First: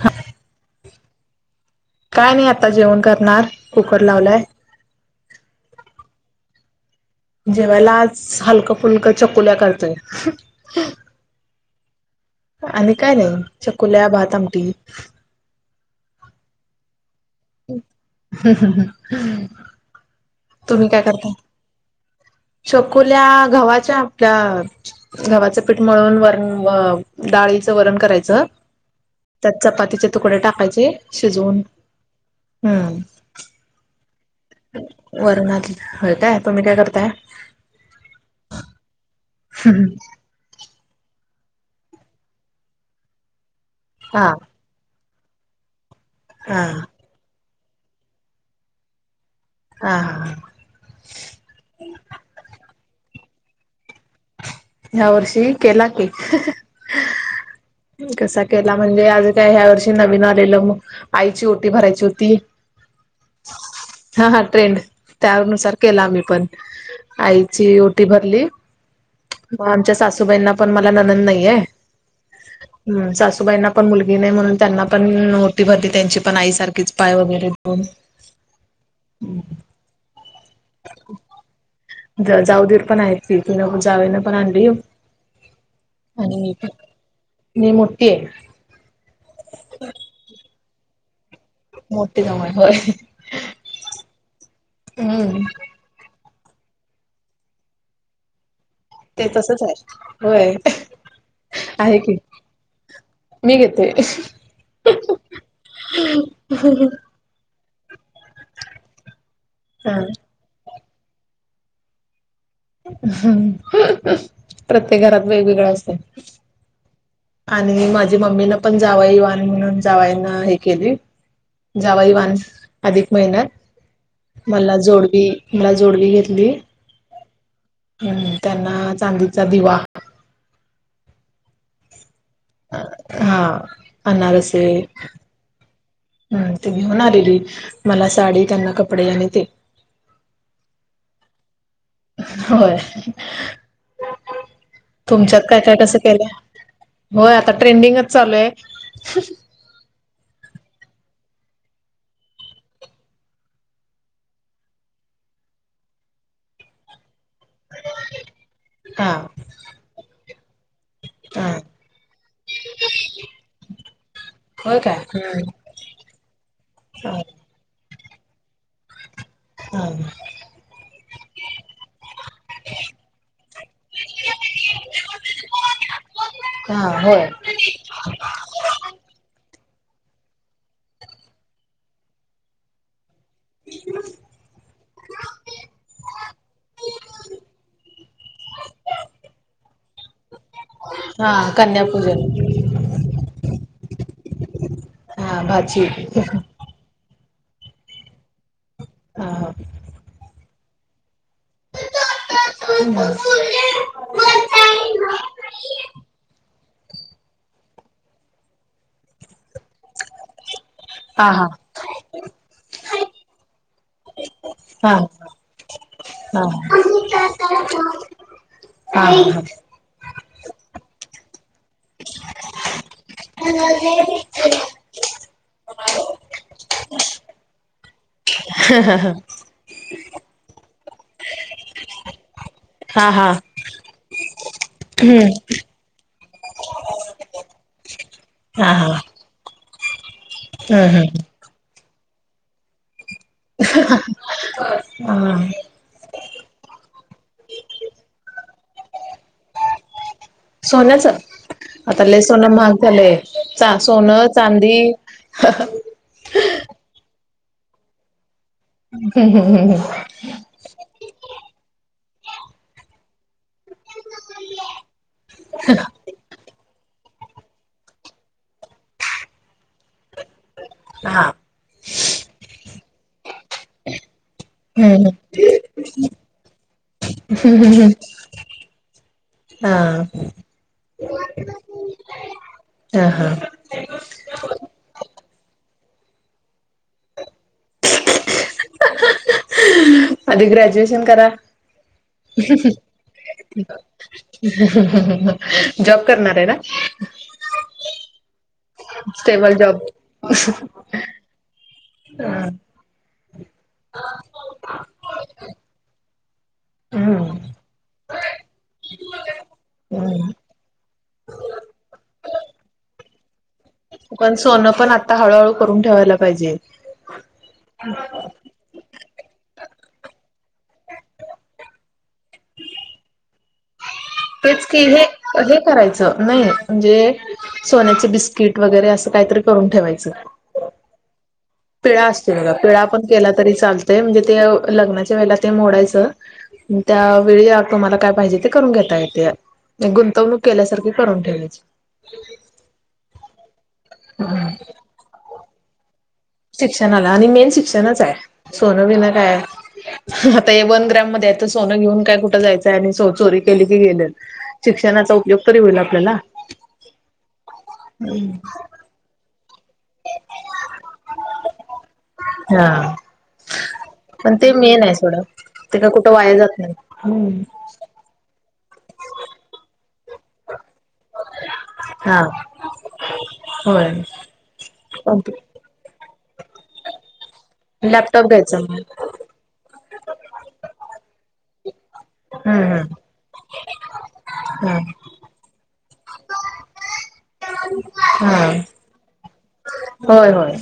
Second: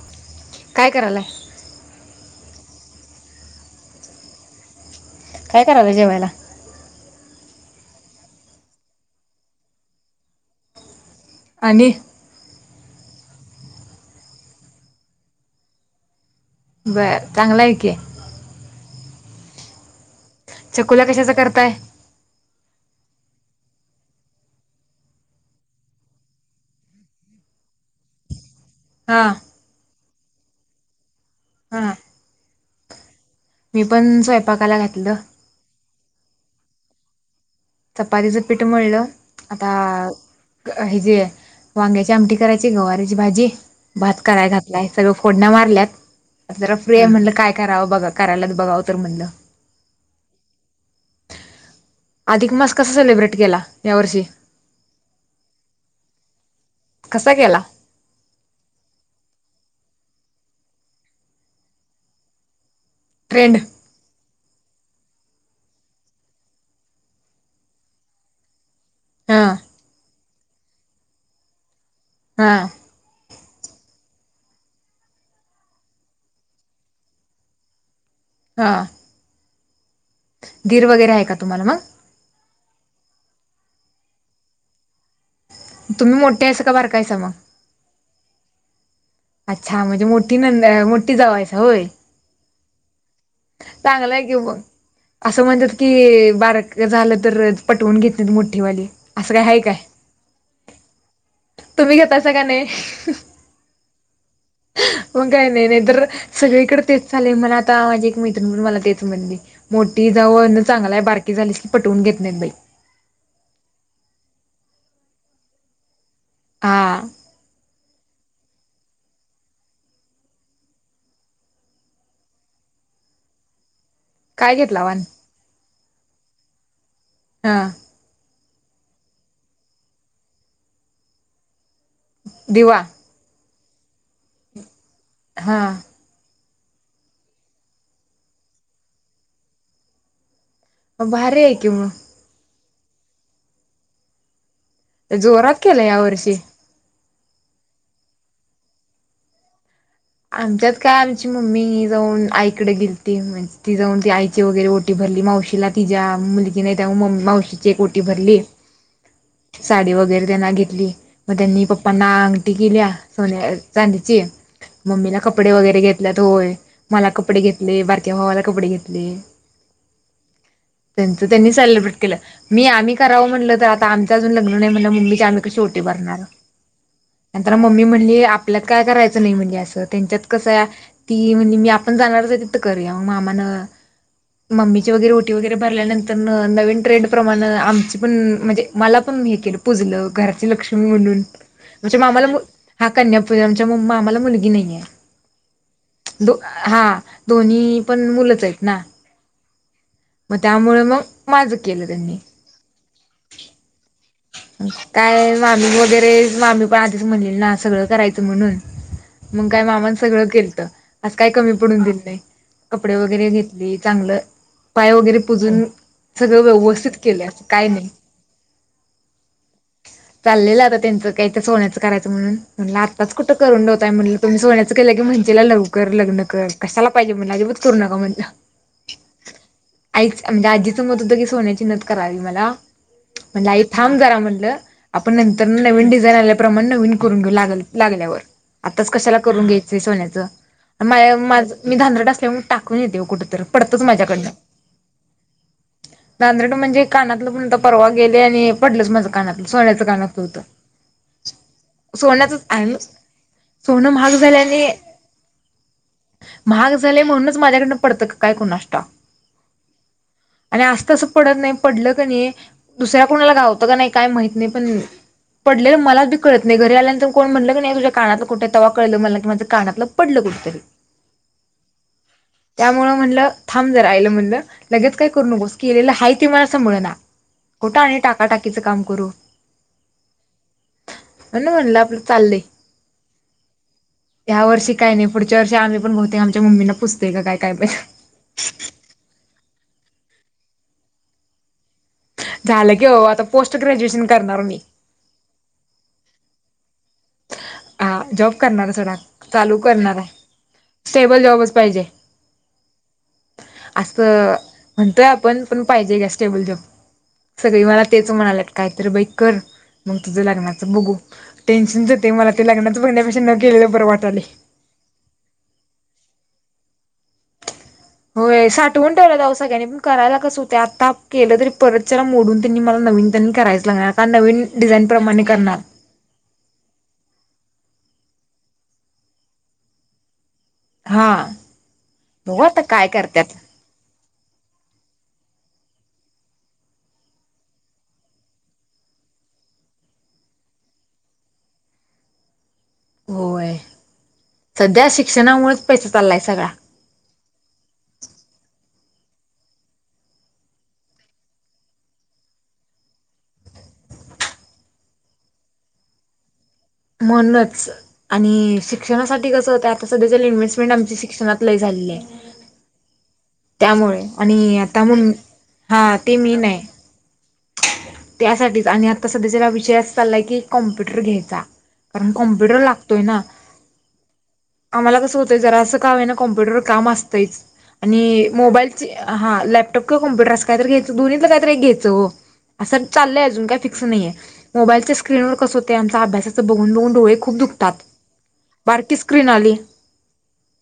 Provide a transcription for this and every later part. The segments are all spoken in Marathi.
हा काय करायलाय काय नाही आता जेवण करणार कुकर लावलाय काय करायलाय जेवायला जेवयलाच आज हलकं फुलकं चकोल्या करतोय आणि आणि काय नाही चकोल्या भात आमटी बर चांगल हाय की तुम्ही काय चकुल्या करता कशाचा करताय चकोल्या गव्हाच्या आपल्या गव्हाचं पीठ मळून वरण व डाळीचं वरण करायचं हा त्यात चपातीचे तुकडे टाकायचे शिजवून हू हू मी पण स्वयंपाकाला घातलं व्हय काय तुम्ही काय करताय चपातीच पीट मळल आता हीजे वांग्याची आमटी करायची गवारीची भाजी भात हा कराय घात लाय सगळं फोडण्या मारल्यात आता हा जरा हा फ्री आहे म्हणलं काय करावं ब कराल्यात बघावं तर म्हटलं आ अधिक मास कसा सेलिब्रेट केला? यावर्षी? ह्या वर्षी केला की. कसा केला? कसा केला म्हणजे, आमी काय ह्या वर्षी नवीन आलेलं मग, आईची ओटी भरायची होती. ट्रेड. हा हा ट्रेंड. त्यानुसार केला आम्ही पण. आईची ओटी भरली. हां म आमच्या सासूबाईंना पण, मला ननंद नाहीये. हां हम्म, सासूबाईंना पण मुलगी नाही. म्हणून त्यांना पण ओटी भरली त्यांची पण. आईसारखीच पाय वगैरे पडून. हा. हम्म. दीर वगैरे आहे का तुम्हाला मग? जाऊ देर पण आहेती. तीन जावेन पण आणली. तुम्ही आणि मी मोठ्यासा पण का बारकायसा मग? मी मोठीये. अच्छा म्हणजे मोठी नंद मोठी जावहायसा होय? मोठी जावूये होय. चांगलंय कि मग. असं हम्म म्हणजे कि बारक झालं तर पटवून घेतेत मोठीवाली. ते असं काय हाय तसच काय? आहे होय आहे तुम्ही की घतासा का नाही? मी घेते. मग काही नाही. नाही तर सगळीकडे तेच चाले. मला आता माझे मैत्रीण पण मला तेच म्हणली. हा मोठी जाऊ होन चांगलाय. बारकी झालीस की पटवून घेत नाहीत बाई. प्रत्येक घरात वेगवेगळं असतय. हां. आणि माझी मम्मीन पण जावई आणि म्हणून जावईना हे केली. जावईवान अधिकमहीन्यात. काय मला घेतला वाण जोडवी, मला जोडवी घेतली. हा. हम्म, त्यांना चांदीचा दिवा. दिवा. हा. अनारसे. हा. हम्म, ते घेऊन आलेली. मला साडी, त्यांना कपडे आणि ते. म भारीये कि म. होय. तुमच्यात जोरात काय काय केलं कसं या केलंय? वर्षी होय आता ट्रेंडिंगच चालूये. आमच्यात काय आमची मम्मी जाऊन आईकडे गेलती. म्ह ती जाऊन ती आई तीची वगैरे ओटी भरली. मावशीला तिच्या मुलगी नाही. त्या मावशी तीची एक ओटी भरली. हा साडी वगैरे त्यांना घेतली. मग हा त्यांनी पप्पांना अंगठी केल्या. सोन्या चांदीची. होय काय मम्मीला कपडे हम्म वगैरे घेतल्यात. होय मला कपडे घेतले. बारक्या भावाला कपडे घेतले. ह [unintelligible] त्यांच त्यांनी सेलिब्रेट केलं. मी आम्ही करावं म्हटलं तर आता आमचं अजून लग्न नाही म्हण मम्मीच्याचे आम्ही कशी ओटी भरणार का होय नंतरन मम्मी म्हणली आपल्यात काय करायचं नाही म्हणली असं तर त्यांच्यात कसं आहे ती म्हणजे मी आपण जाणारच आहे तिथं करूया मग मामान मम्मीची वगैरे ओटी वगैरे भरल्यानंतर नवीन ट्रेंड प्रमाण आमची पण म्हणजे मला पण हे केलं पुजलं घर लक्ष्मी म्हणून हा कन्यापूजन मामाला हा कन्यापूज आ मामाला मुलगी नाहीये हा भाची हा दोन्ही पण मुलंच आहेत ना हा ह मग त्यामुळं मग माझं केलं त्यांनी ह [unintelligible] वगैरे मामी पण आधीच म्हणलेल ना सगळं करायचं म्हणून मग काय मामान सगळं केलत असं काय हा कमी पडून दिलं नाही कपडे वगैरे घेतली चांगलं हा पाय हा वगैरे पुजून सगळं हा व्यवस्थित केलं काय नाही हा, हा चाललेलं आता त्यांचं काही तर सोन्याचं करायचं म्हणून म्हणलं आत्ताच कुठं करून हा ठेवताय म्हणल सोन्याचं केलं की म्हणशीला लवकर लग्न कर कशाला पाहिजे म्हण अजिबात करू नका म्हणल हा, हा, हा आईच म्हणजे आजीचं मत होतं की सोन्याची नथ करावी मला हा हा म्हण आई थांब करा म्हटलं आपण हम्म नंतरन नवीन डिझाईन आल्यापमाण नवीन करून घेऊ लाग लागल्यावर हा आताच हा कशाला करून घ्यायचंय सोन्याच हम्म हम्म माय माझं मी धांदरट असल्यामुळं टाकून येते ओ कुठतर पडतंच माझ्याकडन ह धांदरट म्हणजे कानातलं पण तर परवा गेले आणि पडलच माझं कानातलं सोन्याचं कानातल होतं सोन्याचं आता लई सोन सोन्याचंच आहे महाग झालय चा महाग सोनं, झाल्याने चांदी महाग झाल म्हणूनच माझ्याकडन पडतं काय कुणाष्ठव हम, हम, हम, हम आणि आस तसं पडत नाही पडलं क नाही दुसऱ्या कोणाला घावतं का नाही काय माह नाही पण पडलेलं मला पण कळत नाही घरी आल्यानंतर कोण म्हटलं की नाही तुझ्या कानातल कुठे तवा कळल मला की माझं कानातलं पडलं कुठतरी हा त्यामुळं म्हणलं थांब जरा आईला म्हणलं लगेच काय हम्म करू नकोस की केलेलं हाय ती मला संभळणा कुठं आणि टाकाटाकीचं काम करू हा म्हणून म्हणलं आपलं चाललय ह, ह या वर्षी काय नाही पुढच्या वर्षी आम्ही पण बहतेक आमच्या मम्मीना पुजतय काय काय माहित आधी ग्रॅज्युएशन करा झालं की बाबा आता पोस्ट ग्रॅज्युएशन करणार मी जॉब करणार आहे ना आ जॉब करणार आहे सोडा स्टेबल चालू जॉब करनार आहे सेबल जॉबच पाहिजे हम्म असं म्हणतोय आपण पण पाहिजे घ्या स्टेबल जॉब सगळी मला तेच म्हणालेत कायत बाई कर मग तुझं हम्म लग्ना बघू. टेन्शनच येतंय मला ते लग्नाचं. बघण्यापेक्षा न केलेलं बरं. वाटालंय पण सोनं पण, आता हळूहळू करून ठेवायला पाहिजे. होय. सा मोडून ठेवलेत आव सगळ्यांनी. पण करायला कसं होतय. आता केलं तरी, परत चला मोडून त्यांनी मला नवीन त्यांनी करायचं लागणार. नवीन, डिझाईनप्रमाणे करणार. चं नाही. म्हणजे, सोन्याचं बिस्किट वगैरे, असं काहीतरी करून ठेवायचं. हांआ. पिळा असतोय बघा. पिळा पण केला तरी चालतय. म्हणजे, ते लग्नाच्या वेळेला ते मोडायचं. त्यावेळी आ तुम्हाला काय पाहिजे? ते करून घेता येतया. गुंतवणूक केल्यासारखी, करून ठेवायची. होय. सध्या शिक्षणामुळेच पैसा चाललाय सगळा. शिक्षणाला आणि मेन शिक्षचाय. सोनं- बिना काय? आता हे वन ग्राम मध्येय, तर सोनं घेऊन काय, कुठं, जायचंय? आणि सो चोरी केली की, गेलं. शिक्षणाचा उपयोग तरी होईल आपल्याला. मनूनच आणि शिक शिक्षणासाठी कस होतंय, आता सध्याच्या इन्हेस्टमेट आमची शिक्षणात झालीय. हा, पण ते आणि आता मेनाय मग सोडा. ते काय कुठं? वाया जात नाही. हम. त्यासाठीच आणि आता सध्याचेला विषय असा चाललाय की, कॉम्प्युटर घ्यायचा. कारण हा कॉम्प्युटर लागतोय ना. होय. आम्हाला कसं होतंय, जरा असं का होईना कॉम्प्युटरवर काम असतंयच. लॅपटॉप आणि घ्यायचा मग मोबाईलची हां, लॅपटप का कम्प्युटर, आस काहीतरी घ्यायचा. दोन्हीतल काही तरी एक घ्यायचं ओ. हम्म असं चाललंय. अजून काय फिक्स नाहीये. हम्म मोबाईलचे स्क्रीनवर कसं होतंय, आमचं. अभ्यासाचं बघून - बघून डोळे खूप दुखतात. हा. हा बारकी स्क्रीन आली. होय होय.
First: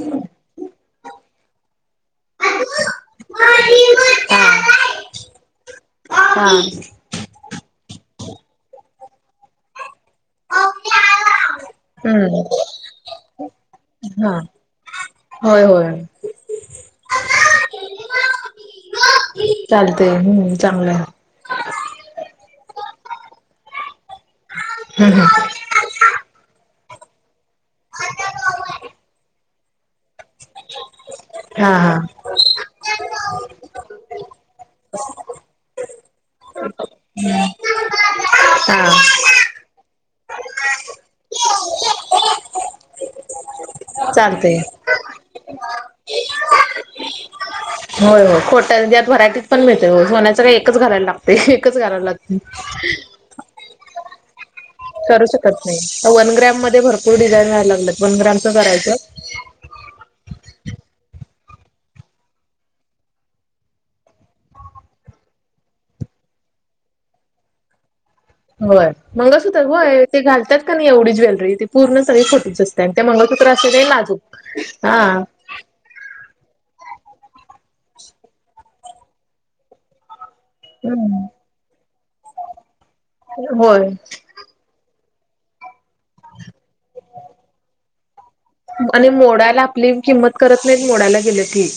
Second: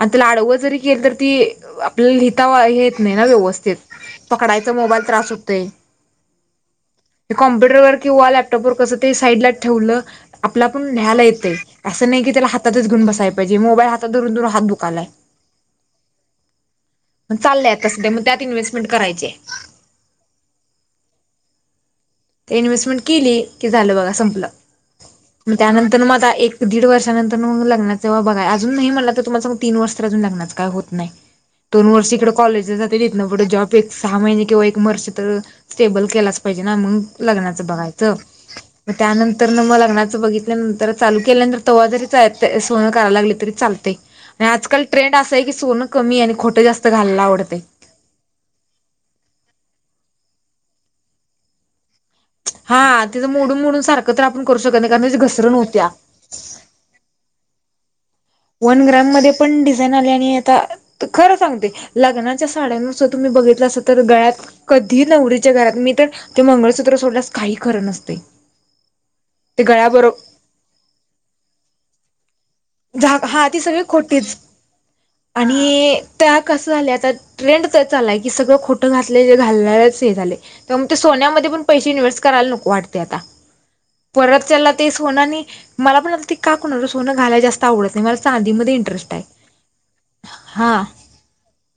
अन् तीला आडवं जरी केल, तर ती आपल्याला लिहिता वा हे येत नाही ना व्यवस्थित. पकडायचा मोबाईल त्रास होतोय. हा. कॉम्प्युटरवर किंवा लॅपटॉपवर कसं, ते साईडला ठेवलं आपला पण लिहायला येतंय. असं नाही की, हम्म त्याला हातातच घेउन बसायला पाहिजे. मोबाईल हातात धरून- हा धरून हात दूकायलाय. होय, होय. मग चालय आता सध्या. मग त्यात इन्व्हेस्टमेंट करायचीय. चालतय. हम्, चांगलं. इन्व्हेस्टमेंट केली, की झालं बघा संपलं. हं, हं. त्यांतर मग आता एक- दीड वर्षानंतर मग लग्नाचा बघाया. अजून नाही, मला तर तुमाला सांगू, तीन वर्ष तर अजून लग्नाच काय होत नाही. हा दोन वर्षे इकडं कॉलेजला जात. तीथन पुढं जॉब, एक हा. सहा महिने किंवा एक वर्ष तर स्टेबल केलाच पाहिजे ना. मंग लग्नाचं बघायचं. हा मग त्यानंतर तर न मग लग्नाचं बघितल्यानंतर, चालू केल्यानंतर, तव्हा जरी चालताय सोन करा लागली तरी चालत तय. आणि चालतय आजकाल ट्रेंड असंय, की सोनं कमी आणि खोटं जास्त घालायला आवडते. होय, हो. खोट्या ज्यात व्हरायटीज पण मिळतय ओ. सोन्याचं काय, एकच घालायला लागते. एकच घालायला लागते. हा तिथं मोडून- मोडून सारखं तर आपण, करू शकत नाही. कारण त्याची करू घसरण शकत नाही. होत्या आता वन ग्रॅम मध्ये भरपूर डिझाइन याय लागल्यात. वन ग्रॅम वन ग्रॅम मध्ये पण डिझाईन आले आणि आता तर खरं सांगते लग्नाच्या साड्या नुस्त तुम्ही बघितलं अस तर गळ्यात कधी नवरीच्या घरात मी तर ते मंगळसूत्र सोडल्यास काही खरं नसतंय. होय मंगळसूत्र होय ते घालतात क नाय एवढी ज्वेलरी ते पूर्ण सगळी खोटीच अस त्या त्यान त्य झा मंगळसूत्र हा ती असते सगळी लई खोटीच नाजूक हा. आणि त्या कसं आल्या आता ट्रेंड तेच चाललाय की सगळं खोटं घातले घालणारच हे झालय. त्यामुळं ते हम्म सोन्या मध्ये पण पैसे इन्वेस्ट् करायला नको वाटतंय आता. होय. परत त्याला ते सोनं आणि मला पण आता ते का कुणाला सोनं घालायला जास्त आवडत नाय. मला चांदीमध्ये आणि इंटरेस्ट आहे मोडायला आपली किंमत करत हा नायत मोडायला गेल की.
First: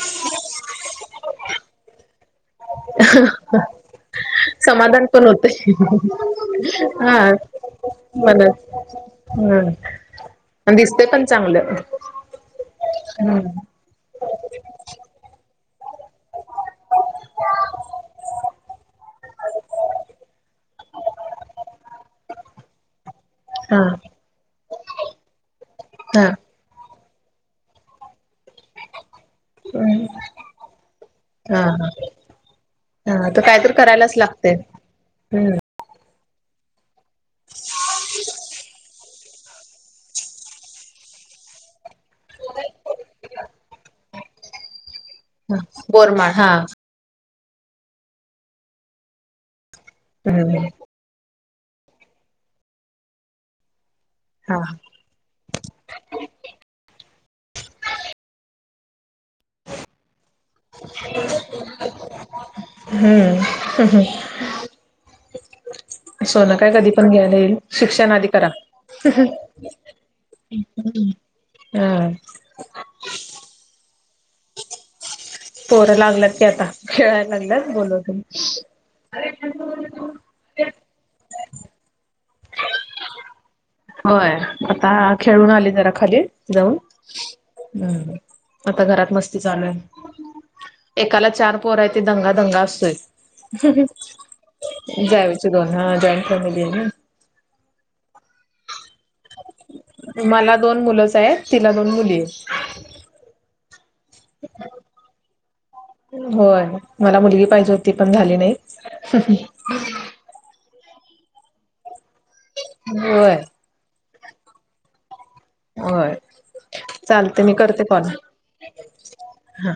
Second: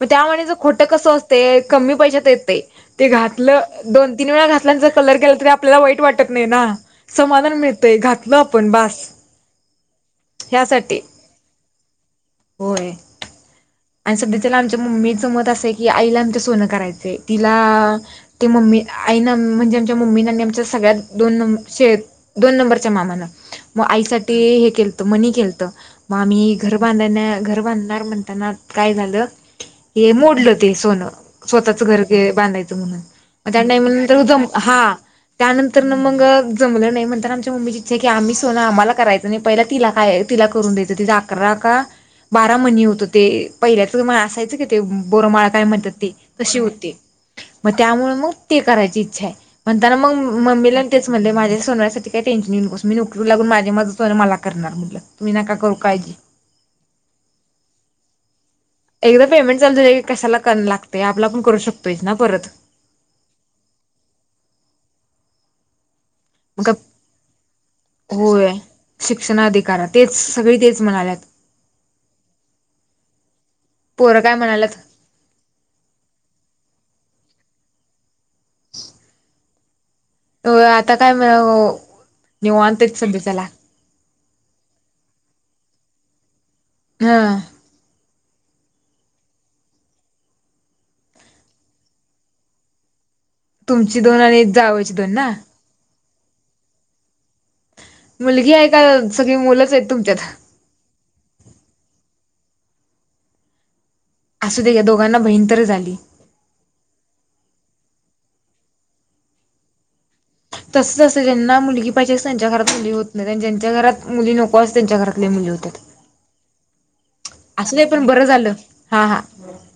म त्या वाणीच खोटं कसं असतंय कमी पैशात येतंय. ते घातलं दोन तीन वेळा घातल्या जर समाधान कलर पण गेला तरी होते आपल्याला वाईट वाटत नाय ना. हा समाधान मिळ तय घातल आपण मनात बास. हम्म, अन् ह्यासाठी दिसतय पण चांगलं होय हम्. आणि सध्याच्याला आमच्या मम्मीचं मत असंय की आईला आमच्या सोनं करायचंय. तिला ते मम्मी आई ना म्हणजे आमच्या मम्मी आणि आमच्या सगळ्यात दोन शे दोन नंबरच्या मानान. हा म आईसाठी हे केलत मनी केलत मग हा आम्ही घर बांधण्या घर बांधणार म्हणताना काय झालं हे मोडलं ते सोनं हा स्वतःच हा घर बांधायचं म्हणून. तर म त्या कायतरी करायलाच नंतर लागते हां. हम्म. तर ना मग जमलं नाय म्हंताना आमच्या मम्मीची इच्छा हाय की आम्ही सोन आम्हाला कराय च नाय पहिला तिला काय तिला करून द्यायचं तिचा अकरा का बारा मनी होत ते पहिल्याच म असायचं की ते बोरमाळा काय म्हणतात ते बोरमाळ हा तशी होती. म त्यामुळ मग ते करायची इच्छा आय म्हणताना मग हम्म मम्मीला तेच म्हणलय माझ्या सोनव्यासाठी काय टेन्शन घेऊ नकोस. मी नुकरीला लागून माझ्या माझं सोन मला हा करणार म्हटलं तुम्ही नका करू काळजी. एकदा पेमेंट चालू झाल की कशाला कन लागतय आपला पण करू शकतोयच ना परत. हम्म. सोन मग काय कधी पण घ्यायला येईल शिक्षण आधी करा. होय [inaudible] शिक्षण अधिकार तेच सगळी तेच म्हणाल्यात हा. पोरं काय म्हणाल्यात? पोर लागल्यात की आता खेळायला लागल्यात बोलावते. होय आता काय म्हणावं निवांतच सगळे चला. होय आता खेळून आली जरा खाली जाऊन. हा. हम्म, आता घरात मस्ती चालू आय. एकाला चार पोरा हायती दंगा दंगा असतोय. तुमची दोन आणि जावयाची दोन ना जावीचे दोन हा जॉईंट फॅमिली आय ना. मुलगी आय का सगळी मुलंच आयत तुम? मला दोन मुलंच आयत तिला दोन मुली आयत. असूद्या या दोघांना भहिण तर झाली. होय मला मुलगी पाहिजे होती पण झाली नाय. तस असतंय ज्यांना मुलगी पाहिजे त्यांच्या घरात मुली होत नाय होय आणि ज्यांच्या घरात मुली नको असत त्यांच्या घरात लय मुली होय चालते मी करते असुदे पण कॉल बरं झालं. हा हा हा